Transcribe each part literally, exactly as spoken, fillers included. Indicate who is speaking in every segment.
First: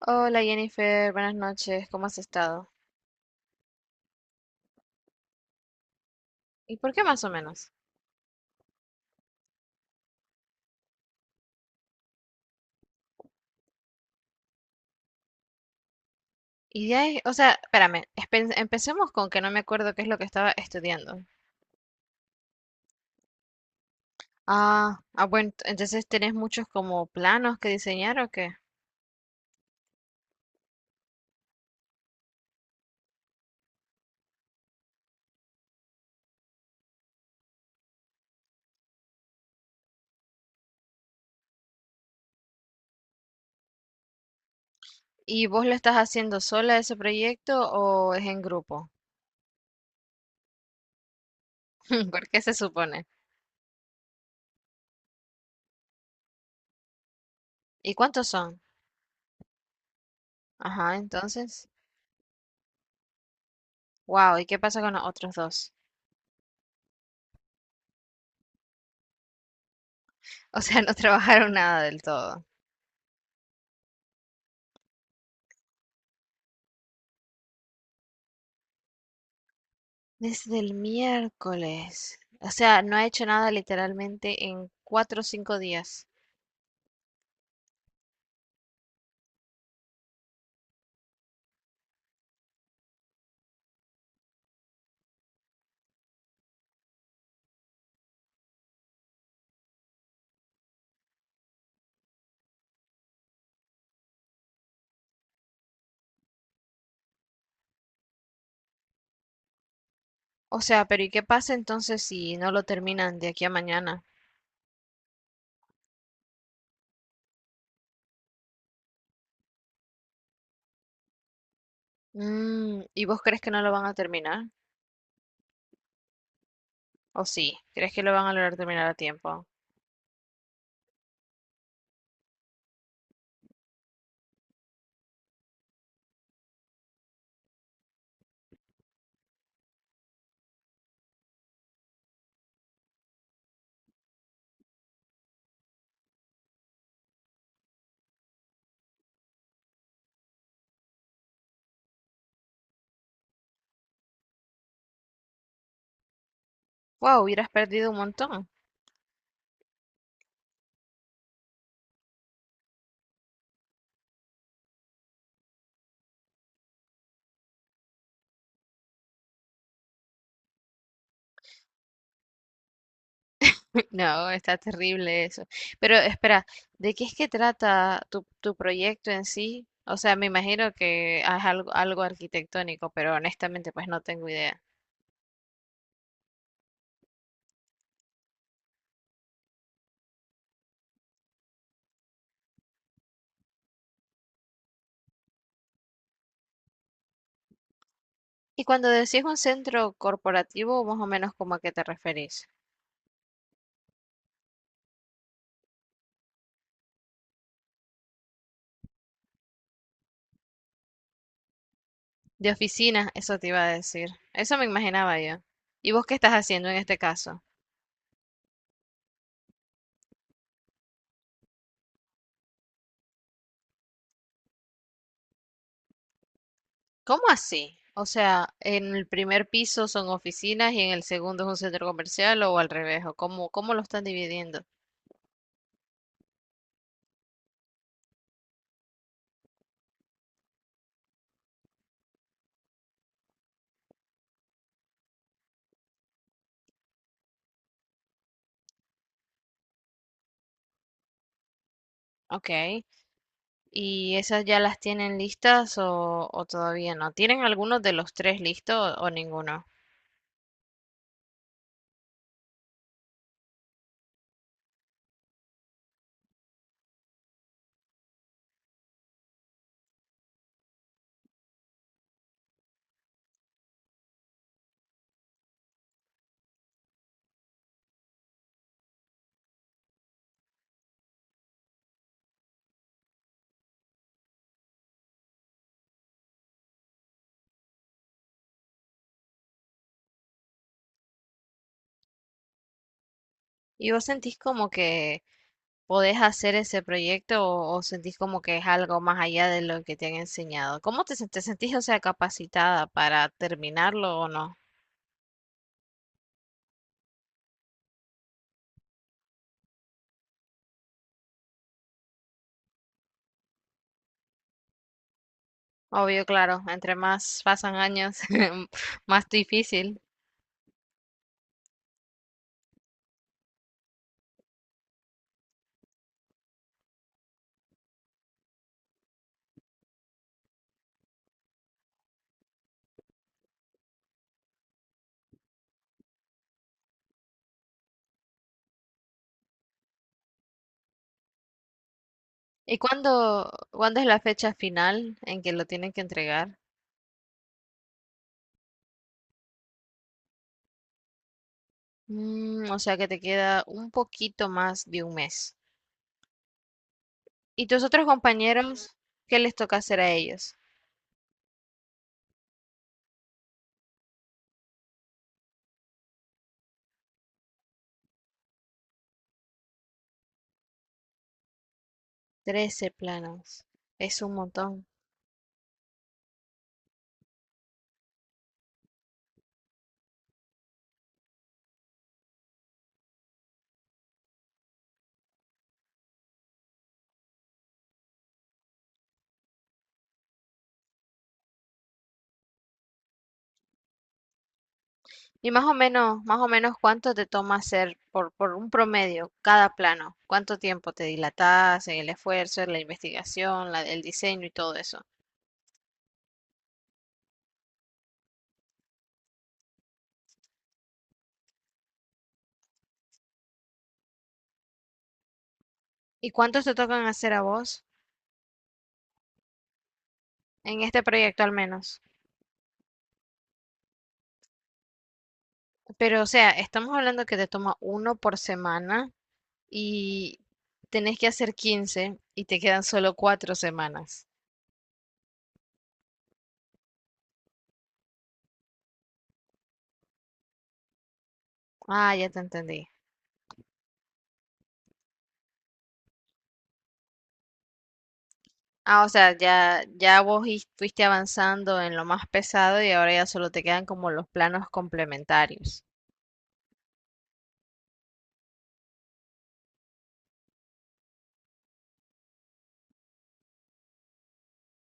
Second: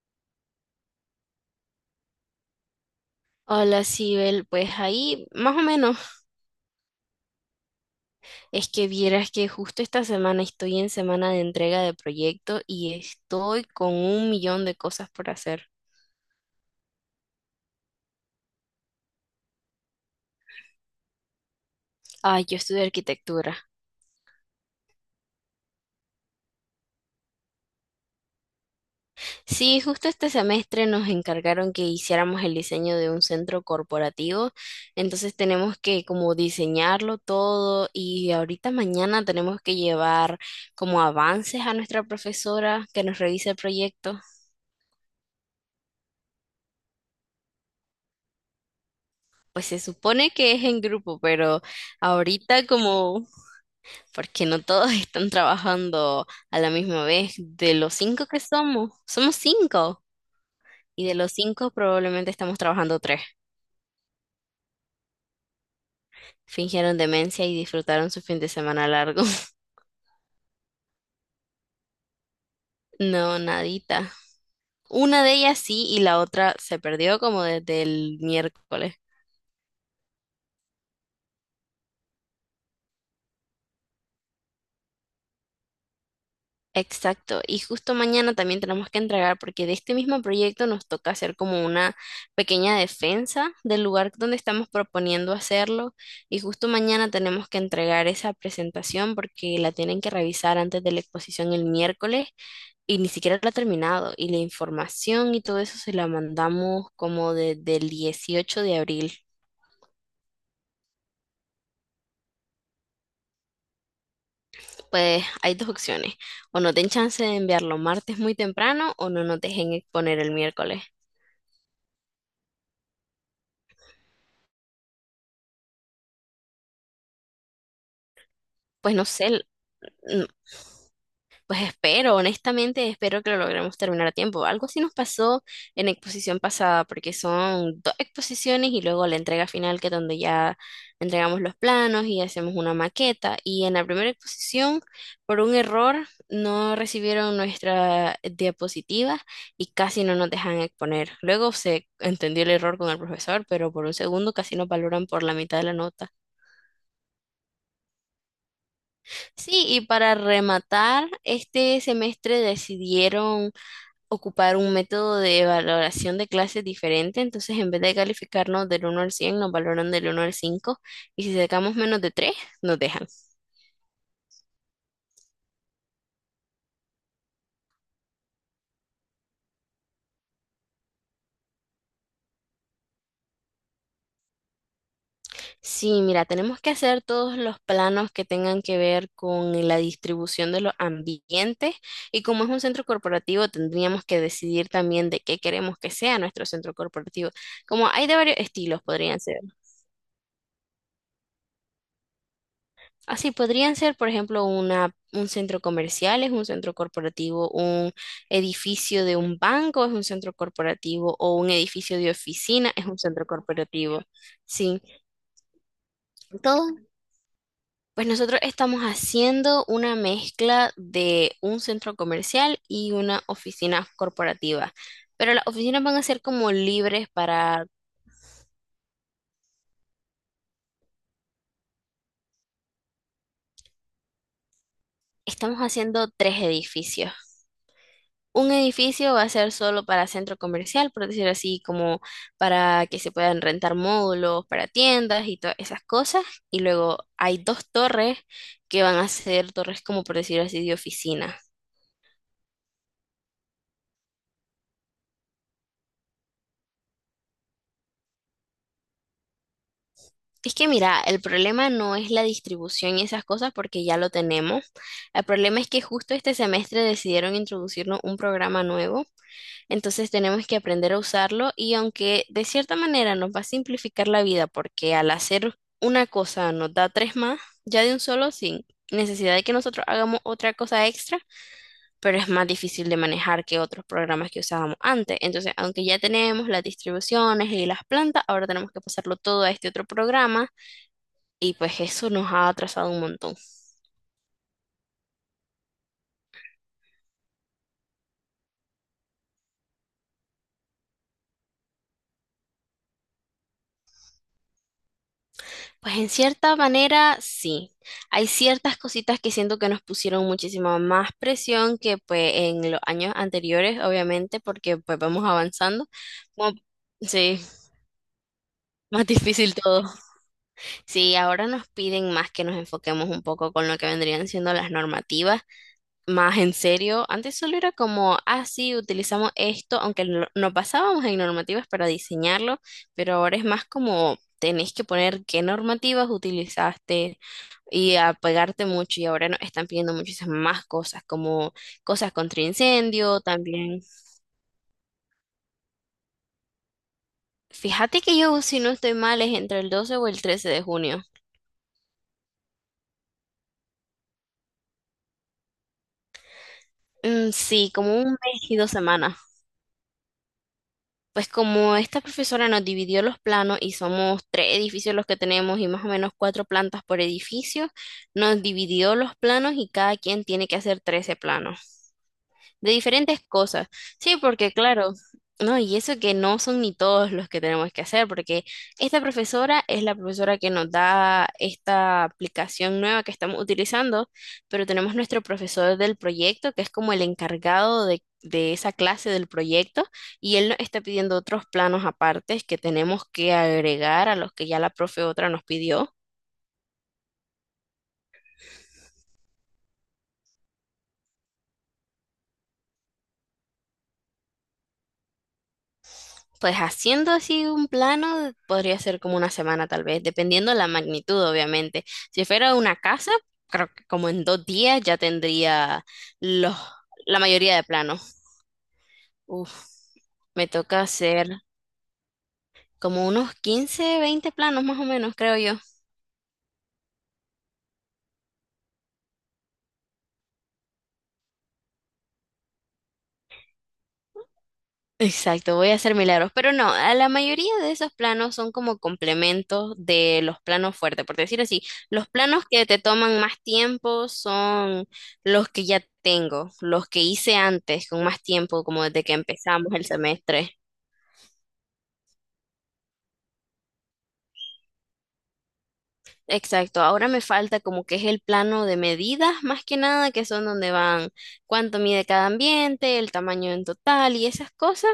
Speaker 1: Hola Jennifer, buenas noches, ¿cómo has estado?
Speaker 2: Hola, Sibel. Pues ahí, más o menos,
Speaker 1: ¿Y por qué más o menos?
Speaker 2: es que vieras que justo esta semana estoy en semana de entrega de proyecto y estoy con un millón de cosas por hacer.
Speaker 1: Ideas, o sea, espérame, espe- empecemos con que no me acuerdo qué es lo que estaba estudiando.
Speaker 2: Ay, yo estudio arquitectura.
Speaker 1: Ah, ah, bueno, ent- entonces tenés muchos como planos que diseñar ¿o qué?
Speaker 2: Sí, justo este semestre nos encargaron que hiciéramos el diseño de un centro corporativo, entonces tenemos que como diseñarlo todo y ahorita mañana tenemos que llevar como avances a nuestra profesora que nos revise el proyecto.
Speaker 1: ¿Y vos lo estás haciendo sola ese proyecto o es en grupo?
Speaker 2: Pues se supone que es en grupo, pero
Speaker 1: ¿Por qué se
Speaker 2: ahorita
Speaker 1: supone?
Speaker 2: como, porque no todos están trabajando a la misma vez, de
Speaker 1: ¿Y
Speaker 2: los
Speaker 1: cuántos
Speaker 2: cinco que
Speaker 1: son?
Speaker 2: somos, somos cinco,
Speaker 1: Ajá,
Speaker 2: y de los
Speaker 1: entonces,
Speaker 2: cinco probablemente estamos trabajando tres.
Speaker 1: wow, ¿y qué pasa con los otros dos?
Speaker 2: Fingieron demencia y disfrutaron su fin de semana largo.
Speaker 1: O sea, no trabajaron nada del todo.
Speaker 2: No, nadita. Una de ellas sí y la otra se perdió como desde el miércoles.
Speaker 1: Desde el miércoles. O sea, no ha hecho nada literalmente en cuatro o cinco días.
Speaker 2: Exacto, y justo mañana también tenemos que entregar, porque de este mismo proyecto nos toca hacer como una pequeña defensa del lugar donde estamos proponiendo hacerlo, y justo mañana tenemos que entregar esa presentación porque la tienen que revisar antes de la exposición el miércoles y ni siquiera la ha terminado, y la información y todo eso se la mandamos como desde el dieciocho de abril.
Speaker 1: O sea, pero ¿y qué pasa entonces si no lo terminan de aquí a mañana?
Speaker 2: Pues hay dos opciones, o no den chance de enviarlo martes muy temprano o no nos dejen exponer el miércoles.
Speaker 1: Mm, ¿y vos crees que no lo van a terminar? ¿O sí? ¿Crees que lo van a lograr terminar a
Speaker 2: Pues no sé,
Speaker 1: tiempo?
Speaker 2: pues espero, honestamente, espero que lo logremos terminar a tiempo. Algo así nos pasó en la exposición pasada, porque son dos exposiciones y luego la entrega final, que es donde ya entregamos los planos y hacemos una maqueta. Y en la primera exposición, por un error, no recibieron nuestra diapositiva y casi no nos dejan exponer. Luego se entendió el error con el profesor, pero por un segundo casi nos valoran por la mitad de la nota.
Speaker 1: Wow, hubieras perdido un montón.
Speaker 2: Sí, y para rematar, este semestre decidieron ocupar un método de valoración de clases diferente, entonces en vez de calificarnos del uno al cien nos valoran del uno al cinco y si sacamos menos de tres nos dejan.
Speaker 1: No, está terrible eso. Pero espera, ¿de qué es que trata tu, tu proyecto en sí? O sea, me imagino que es algo, algo arquitectónico, pero honestamente pues no tengo idea.
Speaker 2: Sí, mira, tenemos que hacer todos los planos que tengan que ver con la distribución de los ambientes y como es un centro corporativo, tendríamos que decidir también de qué queremos que sea nuestro centro corporativo. Como hay de varios
Speaker 1: Y
Speaker 2: estilos,
Speaker 1: cuando
Speaker 2: podrían
Speaker 1: decís un
Speaker 2: ser.
Speaker 1: centro corporativo, más o menos como a qué te referís.
Speaker 2: Así podrían ser, por ejemplo, una, un centro comercial, es un centro corporativo, un edificio de un banco es un centro corporativo o un edificio de
Speaker 1: De
Speaker 2: oficina es un
Speaker 1: oficina,
Speaker 2: centro
Speaker 1: eso te iba a
Speaker 2: corporativo.
Speaker 1: decir. Eso me
Speaker 2: Sí,
Speaker 1: imaginaba yo. ¿Y vos qué estás
Speaker 2: todo.
Speaker 1: haciendo en este caso?
Speaker 2: Pues nosotros estamos haciendo una mezcla de un centro comercial y una oficina corporativa, pero las oficinas van a ser como libres
Speaker 1: ¿Cómo
Speaker 2: para,
Speaker 1: así? O sea, ¿en el primer piso son oficinas y en el segundo es un centro comercial o al revés, o cómo, cómo lo están dividiendo?
Speaker 2: estamos haciendo tres edificios. Un edificio va a ser solo para centro comercial, por decirlo así, como para que se puedan rentar módulos para tiendas y todas esas cosas. Y luego hay dos torres que van a ser torres como por decirlo así de oficina.
Speaker 1: Ok. ¿Y esas ya las tienen listas o, o todavía no? ¿Tienen algunos de los tres listos o ninguno?
Speaker 2: Es que mira, el problema no es la distribución y esas cosas porque ya lo tenemos. El problema es que justo este semestre decidieron introducirnos un programa nuevo. Entonces tenemos que aprender a usarlo y aunque de cierta manera nos va a simplificar la vida porque al hacer una cosa nos da tres más, ya de un solo sin necesidad de que nosotros hagamos otra cosa extra, pero es más difícil de manejar que otros programas que usábamos antes. Entonces, aunque ya tenemos las distribuciones y las plantas, ahora tenemos que pasarlo todo a este otro programa y pues eso nos ha atrasado un montón.
Speaker 1: ¿Y vos sentís como que podés hacer ese proyecto o, o sentís como que es algo más allá de lo que te han enseñado? ¿Cómo te, sen- te sentís, o sea, capacitada para terminarlo o no?
Speaker 2: Pues en cierta manera, sí. Hay ciertas cositas que siento que nos pusieron muchísima más presión que pues en los años anteriores, obviamente, porque pues vamos avanzando.
Speaker 1: Obvio,
Speaker 2: Como-
Speaker 1: claro, entre más
Speaker 2: sí,
Speaker 1: pasan años,
Speaker 2: más
Speaker 1: más
Speaker 2: difícil todo.
Speaker 1: difícil.
Speaker 2: Sí, ahora nos piden más que nos enfoquemos un poco con lo que vendrían siendo las normativas más en serio. Antes solo era como, ah, sí, utilizamos esto, aunque no, no pasábamos en normativas para diseñarlo, pero ahora es más como tenés que poner qué normativas utilizaste y apegarte mucho. Y ahora nos están pidiendo muchísimas más cosas, como cosas contra
Speaker 1: ¿Y
Speaker 2: incendio
Speaker 1: cuándo,
Speaker 2: también.
Speaker 1: cuándo es la fecha final en que lo tienen que entregar?
Speaker 2: Fíjate que yo, si no estoy mal, es entre el doce o el trece de junio.
Speaker 1: Mm, o sea que te queda un poquito más de un mes.
Speaker 2: Mm,
Speaker 1: ¿Y
Speaker 2: sí,
Speaker 1: tus
Speaker 2: como
Speaker 1: otros
Speaker 2: un mes y dos
Speaker 1: compañeros,
Speaker 2: semanas.
Speaker 1: qué les toca hacer a ellos?
Speaker 2: Pues como esta profesora nos dividió los planos y somos tres edificios los que tenemos y más o menos cuatro plantas por edificio, nos dividió los planos y cada quien tiene que hacer trece planos de
Speaker 1: Trece
Speaker 2: diferentes
Speaker 1: planos.
Speaker 2: cosas. Sí,
Speaker 1: Es un
Speaker 2: porque
Speaker 1: montón.
Speaker 2: claro, no, y eso que no son ni todos los que tenemos que hacer, porque esta profesora es la profesora que nos da esta aplicación nueva que estamos utilizando, pero tenemos nuestro profesor del proyecto, que es como el encargado de, de esa clase del proyecto, y él nos está pidiendo otros planos apartes que tenemos que agregar a los que ya la profe otra nos
Speaker 1: Y más o
Speaker 2: pidió.
Speaker 1: menos, más o menos cuánto te toma hacer por, por un promedio cada plano, cuánto tiempo te dilatas en el esfuerzo, en la investigación, la, el diseño y todo eso.
Speaker 2: Pues haciendo así un plano podría ser como una semana tal vez, dependiendo de la magnitud, obviamente. Si fuera una casa, creo que como en dos días ya tendría
Speaker 1: ¿Y
Speaker 2: los,
Speaker 1: cuántos te tocan
Speaker 2: la
Speaker 1: hacer a
Speaker 2: mayoría de
Speaker 1: vos
Speaker 2: planos. Uf, me
Speaker 1: en
Speaker 2: toca
Speaker 1: este
Speaker 2: hacer
Speaker 1: proyecto al menos?
Speaker 2: como unos quince, veinte planos más o menos, creo yo.
Speaker 1: Pero o sea, estamos hablando que te toma uno por semana y tenés que hacer quince y te quedan solo cuatro semanas.
Speaker 2: Exacto, voy a hacer milagros, pero no, a la mayoría de esos planos son como complementos de los planos fuertes, por decir así, los
Speaker 1: Ah, ya te
Speaker 2: planos que te
Speaker 1: entendí.
Speaker 2: toman más tiempo son los que ya tengo, los que hice antes con más tiempo, como
Speaker 1: Ah,
Speaker 2: desde
Speaker 1: o
Speaker 2: que
Speaker 1: sea,
Speaker 2: empezamos
Speaker 1: ya,
Speaker 2: el
Speaker 1: ya vos
Speaker 2: semestre.
Speaker 1: is- fuiste avanzando en lo más pesado y ahora ya solo te quedan como los planos complementarios.
Speaker 2: Exacto, ahora me falta como que es el plano de medidas, más que nada, que son donde van cuánto mide cada ambiente, el tamaño en total y esas cosas.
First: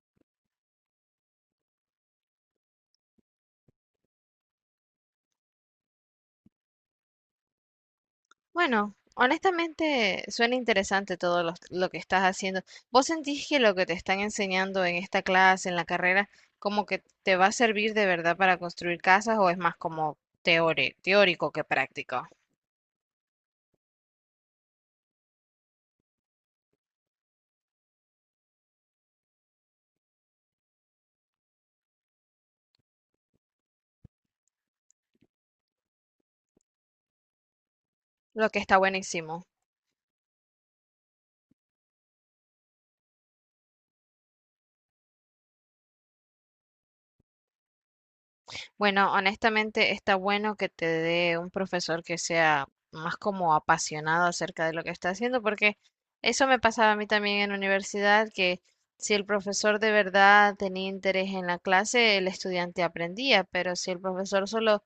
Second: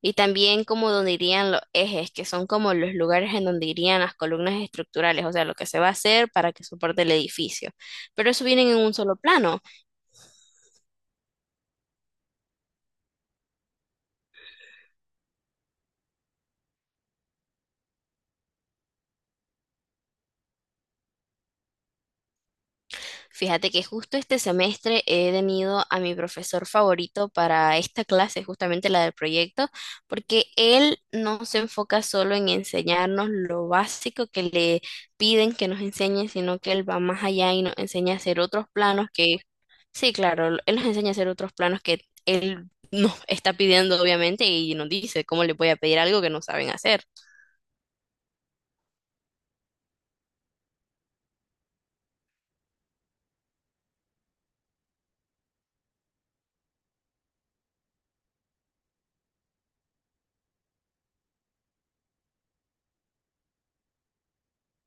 Speaker 2: Y también como donde irían los ejes, que son como los lugares en donde irían las columnas estructurales, o sea, lo que se va a hacer para que soporte el edificio. Pero eso viene en un
Speaker 1: Bueno,
Speaker 2: solo plano.
Speaker 1: honestamente suena interesante todo lo, lo que estás haciendo. ¿Vos sentís que lo que te están enseñando en esta clase, en la carrera, como que te va a servir de verdad para construir casas o es más como teore- teórico que práctico?
Speaker 2: Fíjate que justo este semestre he tenido a mi profesor favorito para esta clase, justamente la del proyecto, porque él no se enfoca solo en enseñarnos lo básico que le piden que nos enseñe, sino que él va más allá y nos enseña a hacer
Speaker 1: Lo que
Speaker 2: otros
Speaker 1: está
Speaker 2: planos que
Speaker 1: buenísimo.
Speaker 2: sí, claro, él nos enseña a hacer otros planos que él nos está pidiendo, obviamente, y nos dice cómo le voy a pedir algo que no saben hacer.
Speaker 1: Bueno, honestamente está bueno que te dé un profesor que sea más como apasionado acerca de lo que está haciendo, porque eso me pasaba a mí también en la universidad, que si el profesor de verdad tenía interés en la clase, el estudiante aprendía, pero si el profesor solo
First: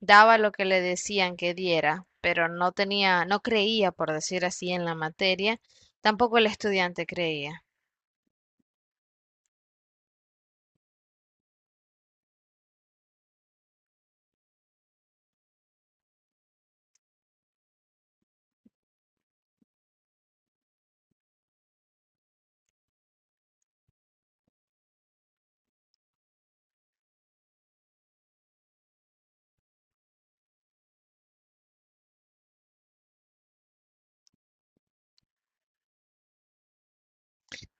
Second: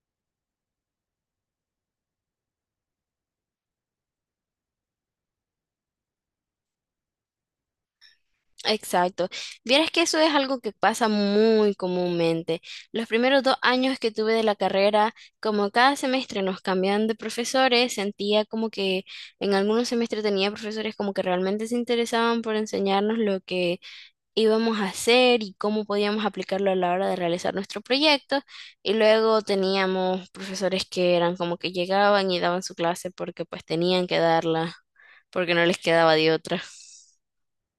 Speaker 1: daba lo que le decían que diera, pero no tenía, no creía, por decir así, en la materia, tampoco el estudiante creía.
Speaker 2: Exacto. Vieras que eso es algo que pasa muy comúnmente. Los primeros dos años que tuve de la carrera, como cada semestre nos cambian de profesores, sentía como que en algunos semestres tenía profesores como que realmente se interesaban por enseñarnos lo que íbamos a hacer y cómo podíamos aplicarlo a la hora de realizar nuestro proyecto. Y luego teníamos profesores que eran como que llegaban y daban su clase porque pues tenían que darla, porque no les quedaba de otra.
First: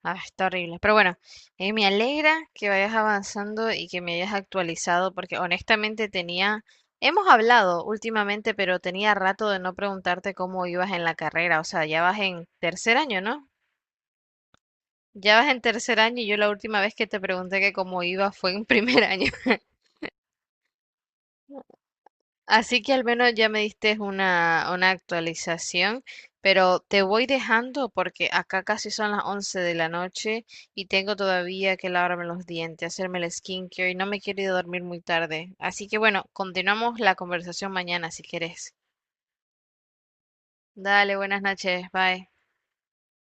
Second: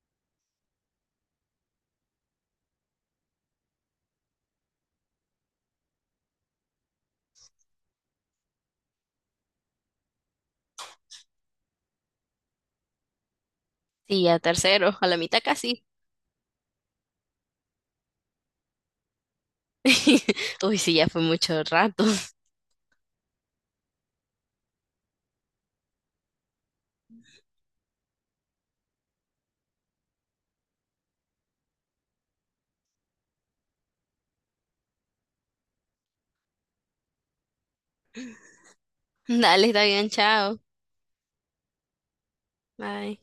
Speaker 1: Ah, está horrible. Pero bueno, eh, me alegra que vayas avanzando y que me hayas actualizado, porque honestamente tenía, hemos hablado últimamente, pero tenía rato de no preguntarte cómo ibas en la carrera. O sea, ya vas en tercer año, ¿no?
Speaker 2: Sí, a tercero, a la
Speaker 1: Ya
Speaker 2: mitad
Speaker 1: vas en
Speaker 2: casi.
Speaker 1: tercer año y yo la última vez que te pregunté que cómo iba fue en primer año.
Speaker 2: Uy, sí, ya fue mucho rato.
Speaker 1: Así que al menos ya me diste una, una actualización, pero te voy dejando porque acá casi son las once de la noche y tengo todavía que lavarme los dientes, hacerme el skincare y no me quiero ir a dormir muy tarde. Así que bueno, continuamos la conversación mañana si quieres.
Speaker 2: Dale, está bien, chao.
Speaker 1: Dale, buenas noches, bye.
Speaker 2: Bye.